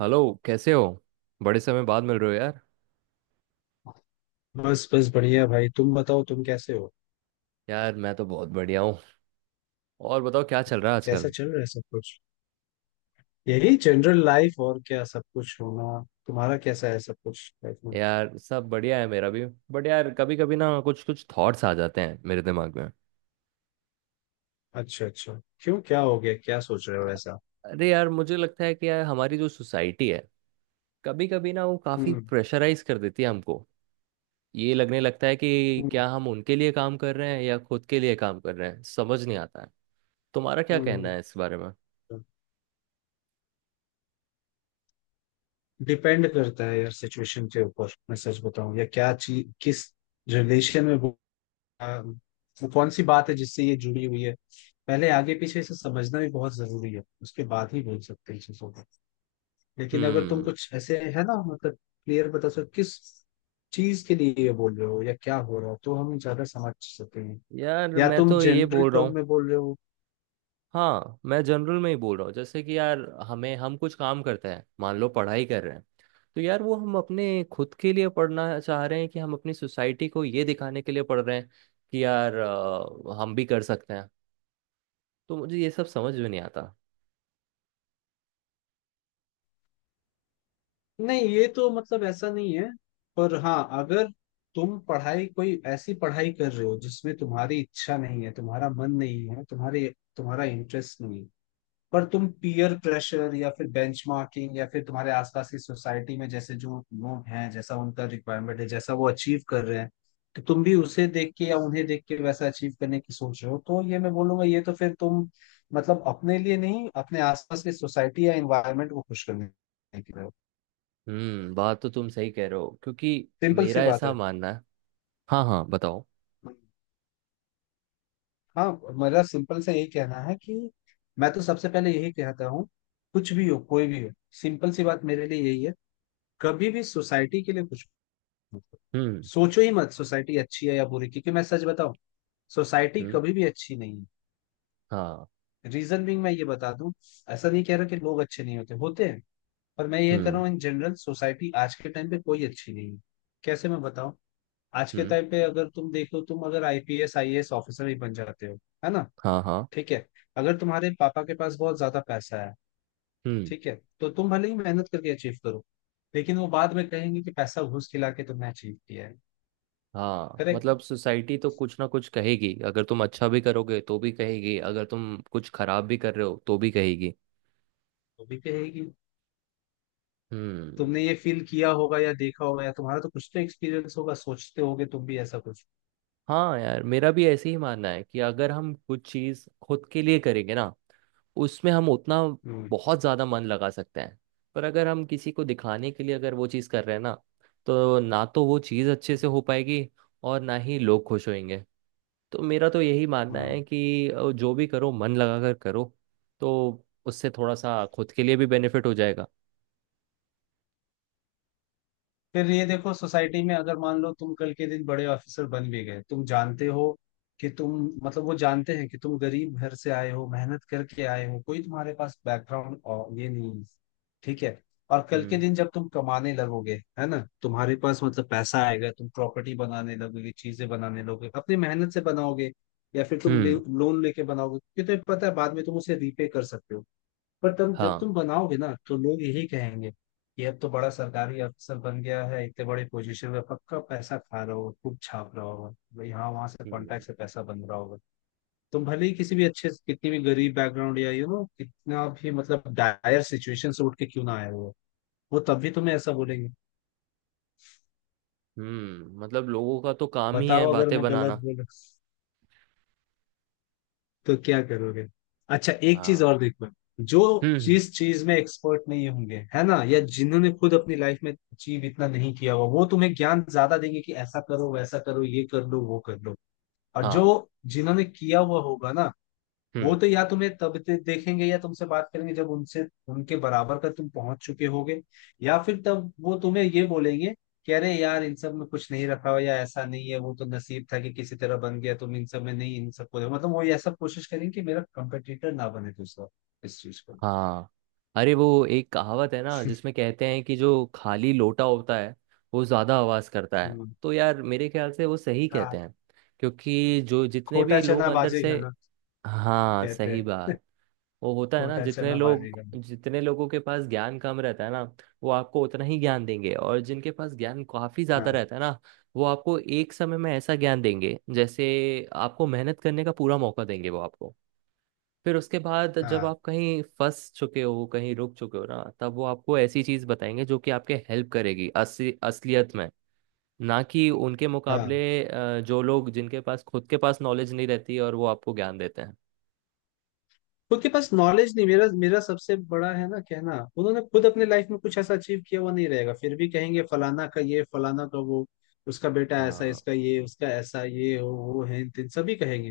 Hello. कैसे हो? बड़े समय बाद मिल रहे हो यार। बस बस बढ़िया भाई, तुम बताओ तुम कैसे हो। यार मैं तो बहुत बढ़िया हूँ। और बताओ क्या चल रहा है कैसा आजकल? चल रहा है सब कुछ? यही जनरल लाइफ, और क्या सब कुछ होना। तुम्हारा कैसा है सब कुछ लाइफ में? यार सब बढ़िया है मेरा भी। बट यार कभी कभी ना कुछ कुछ थॉट्स आ जाते हैं मेरे दिमाग में। अच्छा अच्छा। क्यों, क्या हो गया, क्या सोच रहे हो ऐसा? अरे यार मुझे लगता है कि यार हमारी जो सोसाइटी है कभी कभी ना वो काफ़ी हम्म। प्रेशराइज कर देती है हमको। ये लगने लगता है कि हम्म। क्या हम उनके लिए काम कर रहे हैं या खुद के लिए काम कर रहे हैं, समझ नहीं आता है। तुम्हारा क्या कहना हम्म। है इस बारे में? डिपेंड करता है यार सिचुएशन के ऊपर। मैं सच बताऊं या क्या चीज, किस रिलेशन में वो, वो कौन सी बात है जिससे ये जुड़ी हुई है। पहले आगे पीछे इसे समझना भी बहुत जरूरी है, उसके बाद ही बोल सकते हैं। लेकिन अगर तुम हम्म। कुछ ऐसे है ना मतलब क्लियर बता सको किस चीज के लिए ये बोल रहे हो या क्या हो रहा है, तो हम ज्यादा समझ सकते हैं। यार या मैं तुम तो ये जनरल बोल रहा टर्म हूँ। में बोल रहे हो। हाँ मैं जनरल में ही बोल रहा हूँ, जैसे कि यार हमें हम कुछ काम करते हैं, मान लो पढ़ाई कर रहे हैं। तो यार वो हम अपने खुद के लिए पढ़ना चाह रहे हैं कि हम अपनी सोसाइटी को ये दिखाने के लिए पढ़ रहे हैं कि यार हम भी कर सकते हैं। तो मुझे ये सब समझ में नहीं आता। नहीं ये तो मतलब ऐसा नहीं है, पर हाँ, अगर तुम पढ़ाई कोई ऐसी पढ़ाई कर रहे हो जिसमें तुम्हारी इच्छा नहीं है, तुम्हारा मन नहीं है, तुम्हारे तुम्हारा इंटरेस्ट नहीं है, पर तुम पीयर प्रेशर या फिर बेंचमार्किंग या फिर तुम्हारे आसपास की सोसाइटी में जैसे जो लोग हैं, जैसा उनका रिक्वायरमेंट है, जैसा वो अचीव कर रहे हैं, तो तुम भी उसे देख के या उन्हें देख के वैसा अचीव करने की सोच रहे हो, तो ये मैं बोलूंगा ये तो फिर तुम मतलब अपने लिए नहीं, अपने आसपास की सोसाइटी या एनवायरनमेंट को खुश करने के लिए हो। हम्म। बात तो तुम सही कह रहे हो, क्योंकि सिंपल सी मेरा बात ऐसा है। मानना है। हाँ हाँ बताओ। हाँ, मेरा सिंपल से यही कहना है कि मैं तो सबसे पहले यही कहता हूँ, कुछ भी हो कोई भी हो, सिंपल सी बात मेरे लिए यही है, कभी भी सोसाइटी के लिए कुछ हम्म। सोचो ही मत। सोसाइटी अच्छी है या बुरी, क्योंकि मैं सच बताऊं, सोसाइटी हम्म। कभी भी अच्छी नहीं हाँ। है। रीजन बीइंग, मैं ये बता दूं, ऐसा नहीं कह रहा कि लोग अच्छे नहीं होते होते हैं, पर मैं ये कह रहा हम्म। हूँ इन जनरल सोसाइटी आज के टाइम पे कोई अच्छी नहीं है। कैसे मैं बताऊं। आज के हम्म। टाइम पे अगर तुम देखो, तुम अगर आईपीएस आईएएस ऑफिसर ही बन जाते हो, है ना, हाँ हाँ। ठीक है, अगर तुम्हारे पापा के पास बहुत ज्यादा पैसा है, हम्म। ठीक है, तो तुम भले ही मेहनत करके अचीव करो, लेकिन वो बाद में कहेंगे कि पैसा घूस खिला के तुमने अचीव किया है। हाँ करेक्ट। मतलब सोसाइटी तो कुछ ना कुछ कहेगी, अगर तुम अच्छा भी करोगे तो भी कहेगी, अगर तुम कुछ खराब भी कर रहे हो तो भी कहेगी। वो भी कहेगी। हम्म। तुमने ये फील किया होगा या देखा होगा या तुम्हारा तो कुछ तो एक्सपीरियंस होगा, सोचते होगे तुम भी ऐसा कुछ। हाँ यार मेरा भी ऐसे ही मानना है कि अगर हम कुछ चीज़ खुद के लिए करेंगे ना उसमें हम उतना हम्म। बहुत ज़्यादा मन लगा सकते हैं। पर अगर हम किसी को दिखाने के लिए अगर वो चीज़ कर रहे हैं ना तो वो चीज़ अच्छे से हो पाएगी और ना ही लोग खुश होंगे। तो मेरा तो यही मानना हम्म। है कि जो भी करो मन लगा कर करो। तो उससे थोड़ा सा खुद के लिए भी बेनिफिट हो जाएगा। फिर ये देखो, सोसाइटी में अगर मान लो तुम कल के दिन बड़े ऑफिसर बन भी गए, तुम जानते हो कि तुम मतलब वो जानते हैं कि तुम गरीब घर से आए हो, मेहनत करके आए हो, कोई तुम्हारे पास बैकग्राउंड ये नहीं है, ठीक है, और कल के हम्म। दिन जब तुम कमाने लगोगे, है ना, तुम्हारे पास मतलब पैसा आएगा, तुम प्रॉपर्टी बनाने लगोगे, चीजें बनाने लगोगे, अपनी मेहनत से बनाओगे, या फिर तुम हम्म। लोन लेके बनाओगे क्योंकि तुम्हें पता है बाद में तुम उसे रीपे कर सकते हो। पर तुम जब हाँ। तुम बनाओगे ना, तो लोग यही कहेंगे कि अब तो बड़ा सरकारी अफसर बन गया है, इतने बड़े पोजीशन में, पक्का पैसा खा रहा होगा, खूब छाप रहा होगा, यहाँ वहां से हम्म। कॉन्टैक्ट से पैसा बन रहा होगा। तुम भले ही किसी भी अच्छे कितनी भी गरीब बैकग्राउंड या यू नो कितना भी मतलब डायर सिचुएशन से उठ के क्यों ना आए हो, वो तब भी तुम्हें ऐसा बोलेंगे। हम्म। मतलब लोगों का तो काम ही है बताओ अगर बातें मैं गलत बनाना। बोल, तो क्या करोगे। अच्छा, एक चीज हाँ। और देखो, जो हम्म। जिस चीज में एक्सपर्ट नहीं होंगे है ना, या जिन्होंने खुद अपनी लाइफ में अचीव इतना नहीं किया हुआ, वो तुम्हें ज्ञान ज्यादा देंगे कि ऐसा करो वैसा करो ये कर लो वो कर लो, और जो हाँ। जिन्होंने किया हुआ होगा ना, वो हम्म। तो या तुम्हें तब देखेंगे या तुमसे बात करेंगे जब उनसे उनके बराबर का तुम पहुंच चुके होगे, या फिर तब वो तुम्हें ये बोलेंगे कि अरे यार इन सब में कुछ नहीं रखा हुआ या ऐसा नहीं है, वो तो नसीब था कि किसी तरह बन गया, तुम इन सब में नहीं, इन सबको मतलब वो ये सब कोशिश करेंगे कि मेरा कंपटीटर ना बने दूसरा इस चीज को। हाँ। अरे वो एक कहावत है ना जिसमें कहते हैं कि जो खाली लोटा होता है वो ज़्यादा आवाज़ करता है। हम्म, तो यार मेरे ख्याल से वो सही कहते हाँ। हैं। क्योंकि जो जितने भी खोटा लोग चना अंदर से। बाजेगा ना, हाँ कहते सही हैं। बात। वो होता है ना, खोटा जितने चना लोग, बाजेगा ना। जितने लोगों के पास ज्ञान कम रहता है ना वो आपको उतना ही ज्ञान देंगे, और जिनके पास ज्ञान काफी ज्यादा हाँ रहता है ना वो आपको एक समय में ऐसा ज्ञान देंगे, जैसे आपको मेहनत करने का पूरा मौका देंगे वो आपको। फिर उसके बाद जब हाँ, आप कहीं फंस चुके हो कहीं रुक चुके हो ना तब वो आपको ऐसी चीज बताएंगे जो कि आपके हेल्प करेगी असली असलियत में। ना कि उनके मुकाबले हाँ। जो लोग, जिनके पास खुद के पास नॉलेज नहीं रहती और वो आपको ज्ञान देते हैं। खुद के पास नॉलेज नहीं, मेरा मेरा सबसे बड़ा है ना कहना, उन्होंने खुद अपने लाइफ में कुछ ऐसा अचीव किया हुआ नहीं रहेगा, फिर भी कहेंगे फलाना का ये, फलाना का वो, उसका बेटा ऐसा, हाँ। इसका ये, उसका ऐसा, ये हो वो है, तीन सभी कहेंगे,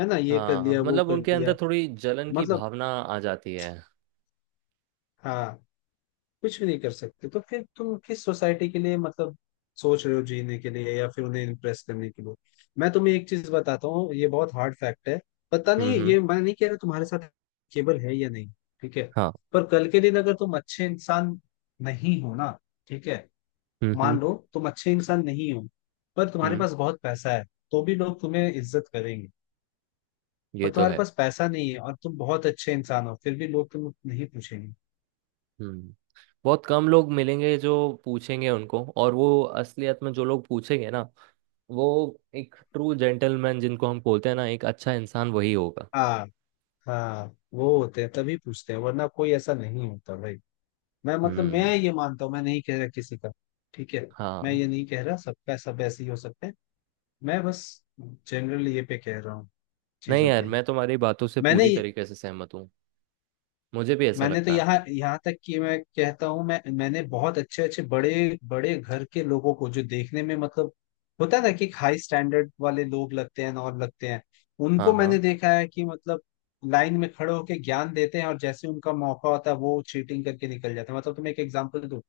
है ना, ये कर हाँ लिया वो मतलब कर उनके अंदर लिया। थोड़ी जलन की मतलब। भावना आ जाती है। हाँ। कुछ भी नहीं कर सकते, तो फिर तुम किस सोसाइटी के लिए मतलब सोच रहे हो जीने के लिए, या फिर उन्हें इम्प्रेस करने के लिए। मैं तुम्हें एक चीज बताता हूँ, ये बहुत हार्ड फैक्ट है, पता हम्म। नहीं हम्म। ये, मैं नहीं कह रहा तुम्हारे साथ केबल है या नहीं, ठीक है, हाँ। पर कल के दिन अगर तुम अच्छे इंसान नहीं हो ना, ठीक है, हम्म। हम्म। मान लो तुम अच्छे इंसान नहीं हो पर तुम्हारे हम्म। पास बहुत पैसा है, तो भी लोग तुम्हें इज्जत करेंगे, ये पर तो तुम्हारे है। पास पैसा नहीं है और तुम बहुत अच्छे इंसान हो, फिर भी लोग तुम नहीं पूछेंगे। हम्म। बहुत कम लोग मिलेंगे जो पूछेंगे उनको, और वो असलियत में जो लोग पूछेंगे ना, वो एक ट्रू जेंटलमैन जिनको हम बोलते हैं ना, एक अच्छा इंसान वही होगा। हाँ हाँ। वो होते हैं तभी पूछते हैं, वरना कोई ऐसा नहीं होता भाई। मैं हम्म। ये मानता हूँ, मैं नहीं कह रहा किसी का, ठीक है, मैं हाँ। ये नहीं कह रहा सबका सब ऐसे ही हो सकते हैं, मैं बस जनरली ये पे कह रहा हूँ नहीं चीजों यार के लिए। मैं तुम्हारी बातों से मैंने पूरी तरीके से सहमत हूँ। मुझे भी ऐसा मैंने तो लगता है। यहाँ यहाँ तक कि मैं कहता हूँ मैंने बहुत अच्छे अच्छे बड़े बड़े घर के लोगों को जो देखने में मतलब होता है ना कि हाई स्टैंडर्ड वाले लोग लगते हैं और लगते हैं, उनको हाँ। हाँ। मैंने देखा है कि मतलब लाइन में खड़े होकर ज्ञान देते हैं और जैसे उनका मौका होता है वो चीटिंग करके निकल जाते हैं। मतलब तुम्हें एक एग्जांपल दूं,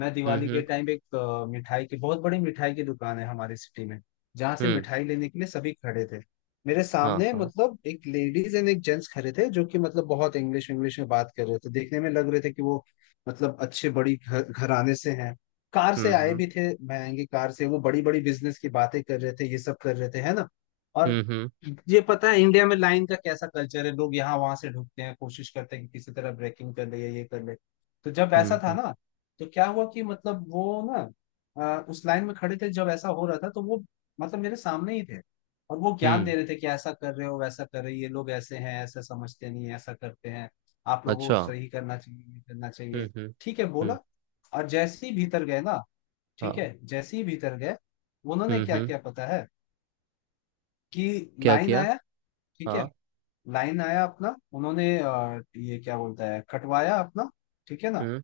मैं हम्म। दिवाली के हम्म। टाइम एक मिठाई की बहुत बड़ी मिठाई की दुकान है हमारे सिटी में जहाँ से हम्म। मिठाई लेने के लिए सभी खड़े थे, मेरे हाँ। सामने हाँ। मतलब एक लेडीज एंड एक जेंट्स खड़े थे जो कि मतलब बहुत इंग्लिश इंग्लिश में बात कर रहे थे, देखने में लग रहे थे कि वो मतलब अच्छे बड़ी घर घराने से हैं, कार हम्म। से आए हम्म। भी थे, महंगी कार से, वो बड़ी बड़ी बिजनेस की बातें कर रहे थे, ये सब कर रहे थे है ना। और हम्म। हम्म। ये पता है इंडिया में लाइन का कैसा कल्चर है, लोग यहाँ वहां से ढूंढते हैं, कोशिश करते हैं कि किसी तरह ब्रेकिंग कर ले या ये कर ले। तो जब हम्म। ऐसा था हम्म। ना, तो क्या हुआ कि मतलब वो ना, उस लाइन में खड़े थे, जब ऐसा हो रहा था तो वो मतलब मेरे सामने ही थे, और वो ज्ञान हम्म। दे रहे थे कि ऐसा कर रहे हो वैसा कर रहे हो, ये लोग ऐसे हैं, ऐसा समझते नहीं, ऐसा करते हैं, आप लोगों को अच्छा। सही करना चाहिए, ये करना हम्म। चाहिए, हम्म। ठीक है, हम्म। बोला। और जैसे ही भीतर गए ना, ठीक हाँ। है, जैसे ही भीतर गए, उन्होंने हम्म। क्या हम्म। किया पता है कि क्या लाइन किया? आया, ठीक है, हाँ। लाइन आया अपना, उन्होंने ये क्या बोलता है कटवाया अपना, ठीक है ना, हम्म।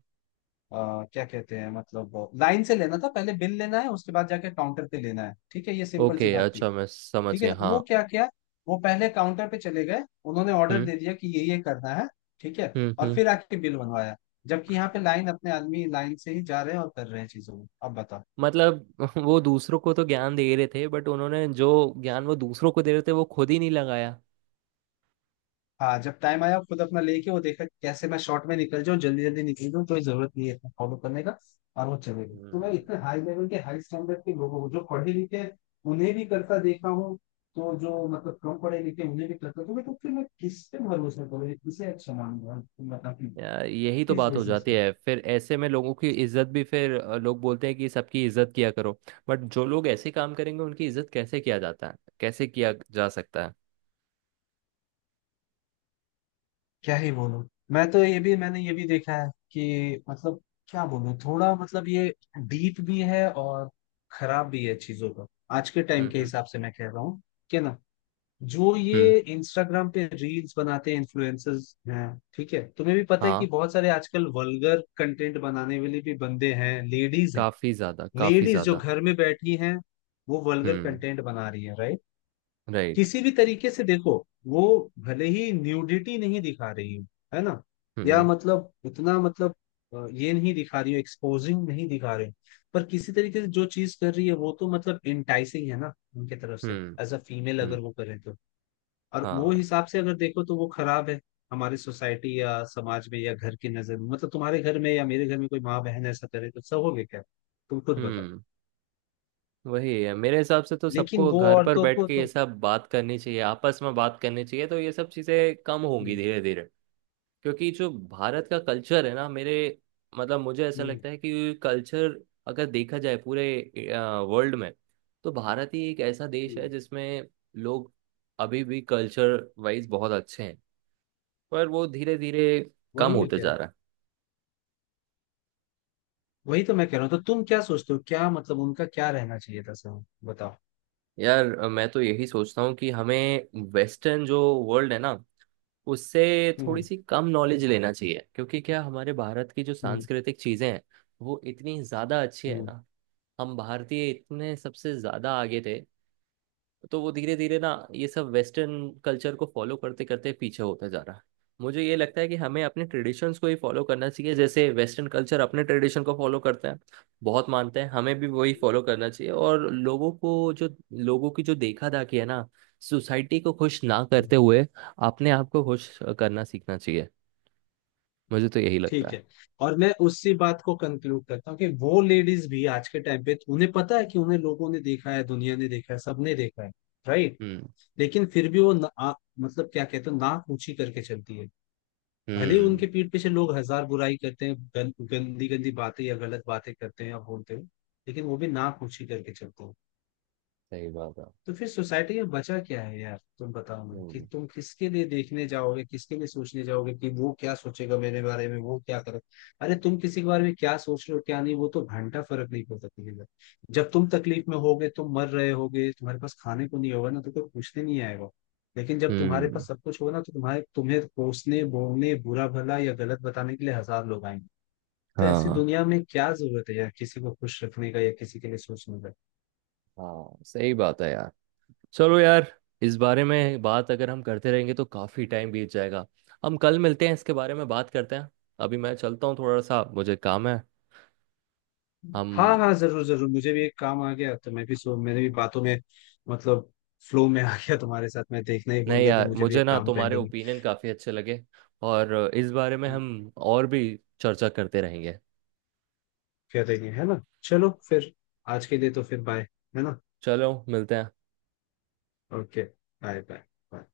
क्या कहते हैं मतलब लाइन से लेना था पहले, बिल लेना है उसके बाद जाके काउंटर पे लेना है, ठीक है, ये सिंपल सी ओके बात थी। अच्छा, मैं समझ ठीक है ना, गया, वो हाँ। क्या किया, वो पहले काउंटर पे चले गए, उन्होंने ऑर्डर हम्म। दे दिया कि ये करना है, ठीक है, हम्म। और हम्म। फिर आके बिल बनवाया, जबकि यहाँ पे लाइन अपने आदमी लाइन से ही जा रहे हैं और कर रहे हैं चीजों को। अब बताओ। मतलब वो दूसरों को तो ज्ञान दे रहे थे, बट उन्होंने जो ज्ञान वो दूसरों को दे रहे थे वो खुद ही नहीं लगाया। हाँ, जब टाइम आया खुद अपना लेके, वो देखा कि कैसे मैं शॉर्ट में निकल जाऊँ, जल्दी जल्दी निकल जाऊँ, कोई जरूरत नहीं है इतना फॉलो करने का, और वो चले गए। तो मैं हम्म। इतने हाई लेवल के हाई स्टैंडर्ड के लोगों को जो पढ़े लिखे हैं, उन्हें भी करता देखा हूँ, तो जो मतलब कम पढ़े लिखे हैं, उन्हें भी करता, तो मैं तो फिर मैं किस पे भरोसा करूँ, किसे अच्छा मानूंगा, तुम बताओ कि यार यही तो किस बात हो बेसिस जाती पे। है, फिर ऐसे में लोगों की इज्जत भी फिर, लोग बोलते हैं कि सबकी इज्जत किया करो, बट जो लोग ऐसे काम करेंगे उनकी इज्जत कैसे किया जाता है, कैसे किया जा सकता है? क्या ही बोलूं। मैं तो ये भी, मैंने ये भी देखा है कि मतलब क्या बोलूं, थोड़ा मतलब ये डीप भी है और खराब भी है चीजों का, आज के टाइम हम्म। के हम्म। हिसाब से मैं कह रहा हूँ कि ना, जो हम्म। ये इंस्टाग्राम पे रील्स बनाते हैं इन्फ्लुएंसर्स हैं, ठीक है, तुम्हें भी पता है हाँ। कि बहुत सारे आजकल वल्गर कंटेंट बनाने वाले भी बंदे हैं, लेडीज हैं। काफी ज्यादा काफी लेडीज जो ज्यादा। घर में बैठी हैं, वो वल्गर हम्म। कंटेंट बना रही है, राइट। राइट। किसी भी तरीके से देखो, वो भले ही न्यूडिटी नहीं दिखा रही हो, है ना, या हम्म। मतलब उतना मतलब ये नहीं दिखा रही हो, एक्सपोजिंग नहीं दिखा रही हो, पर किसी तरीके से जो चीज कर रही है वो तो मतलब इंटाइसिंग है ना उनके तरफ से, हम्म। एज अ फीमेल हम्म। अगर वो करें तो, और हाँ। वो हिसाब से अगर देखो तो वो खराब है हमारे सोसाइटी या समाज में या घर की नजर में, मतलब तुम्हारे घर में या मेरे घर में कोई माँ बहन ऐसा करे तो सहोगे क्या, तुम खुद बताओ। हम्म। वही है, मेरे हिसाब से तो लेकिन सबको वो घर पर औरतों बैठ को के ये तो। सब बात करनी चाहिए, आपस में बात करनी चाहिए, तो ये सब चीजें कम होंगी हम्म। धीरे धीरे। क्योंकि जो भारत का कल्चर है ना, मेरे मतलब मुझे ऐसा हम्म। लगता है कि कल्चर अगर देखा जाए पूरे वर्ल्ड में, तो भारत ही एक ऐसा देश है हम्म, जिसमें लोग अभी भी कल्चर वाइज बहुत अच्छे हैं, पर वो धीरे धीरे कम वही में होते क्या है? जा रहा है। वही तो मैं कह रहा हूँ, तो तुम क्या सोचते हो क्या मतलब उनका क्या रहना चाहिए था, सर बताओ। यार मैं तो यही सोचता हूँ कि हमें वेस्टर्न जो वर्ल्ड है ना उससे थोड़ी हम्म। सी कम नॉलेज लेना चाहिए, क्योंकि क्या हमारे भारत की जो हम्म। सांस्कृतिक चीजें हैं वो इतनी ज्यादा अच्छी है हम्म। ना, हम भारतीय इतने सबसे ज्यादा आगे थे। तो वो धीरे धीरे ना ये सब वेस्टर्न कल्चर को फॉलो करते करते पीछे होता जा रहा है। मुझे ये लगता है कि हमें अपने ट्रेडिशंस को ही फॉलो करना चाहिए, जैसे वेस्टर्न कल्चर अपने ट्रेडिशन को फॉलो करते हैं बहुत मानते हैं, हमें भी वही फॉलो करना चाहिए। और लोगों की जो देखा दाखी है ना, सोसाइटी को खुश ना हम्म, करते हुए अपने आप को खुश करना सीखना चाहिए। मुझे तो यही लगता ठीक है। है, और मैं उसी बात को कंक्लूड करता हूँ कि वो लेडीज भी आज के टाइम पे उन्हें पता है कि उन्हें लोगों ने देखा है, दुनिया ने देखा है, सबने देखा है, राइट, हम्म। लेकिन फिर भी वो ना, मतलब क्या कहते हैं नाक ऊंची करके चलती है, भले ही हम्म। उनके पीठ पीछे लोग हजार बुराई करते हैं, गंदी गंदी बातें या गलत बातें करते हैं या बोलते हैं, लेकिन वो भी नाक ऊंची करके चलते हैं। सही बात है। तो फिर सोसाइटी में बचा क्या है यार, तुम बताओ मुझे कि हम्म। तुम किसके लिए देखने जाओगे, किसके लिए सोचने जाओगे कि वो क्या सोचेगा मेरे बारे में, वो क्या करे। अरे तुम किसी के बारे में क्या सोच रहे हो क्या नहीं, वो तो घंटा फर्क नहीं पड़ता किसी का। जब तुम तकलीफ में होगे, तुम मर रहे होगे, तुम्हारे पास खाने को नहीं होगा ना, तो कोई पूछने नहीं आएगा, लेकिन जब तुम्हारे हम्म। पास सब कुछ होगा ना, तो तुम्हारे तुम्हें कोसने बोलने बुरा भला या गलत बताने के लिए हजार लोग आएंगे। तो ऐसी हाँ दुनिया में क्या जरूरत है यार किसी को खुश रखने का या किसी के लिए सोचने का। हाँ सही बात है यार। चलो यार, इस बारे में बात अगर हम करते रहेंगे तो काफी टाइम बीत जाएगा। हम कल मिलते हैं, इसके बारे में बात करते हैं। अभी मैं चलता हूँ, थोड़ा सा मुझे काम है। हम। हाँ हाँ, जरूर जरूर, मुझे भी एक काम आ गया, तो मैं भी सो मैंने भी बातों में मतलब फ्लो में आ गया तुम्हारे साथ, मैं देखना ही भूल नहीं गया कि यार मुझे भी मुझे एक ना काम तुम्हारे पेंडिंग। ओपिनियन काफी अच्छे लगे, और इस बारे में हम और भी चर्चा करते रहेंगे। कर देंगे, है ना, चलो फिर, आज के लिए तो फिर बाय, है ना। चलो मिलते हैं। Okay, bye bye. बाय।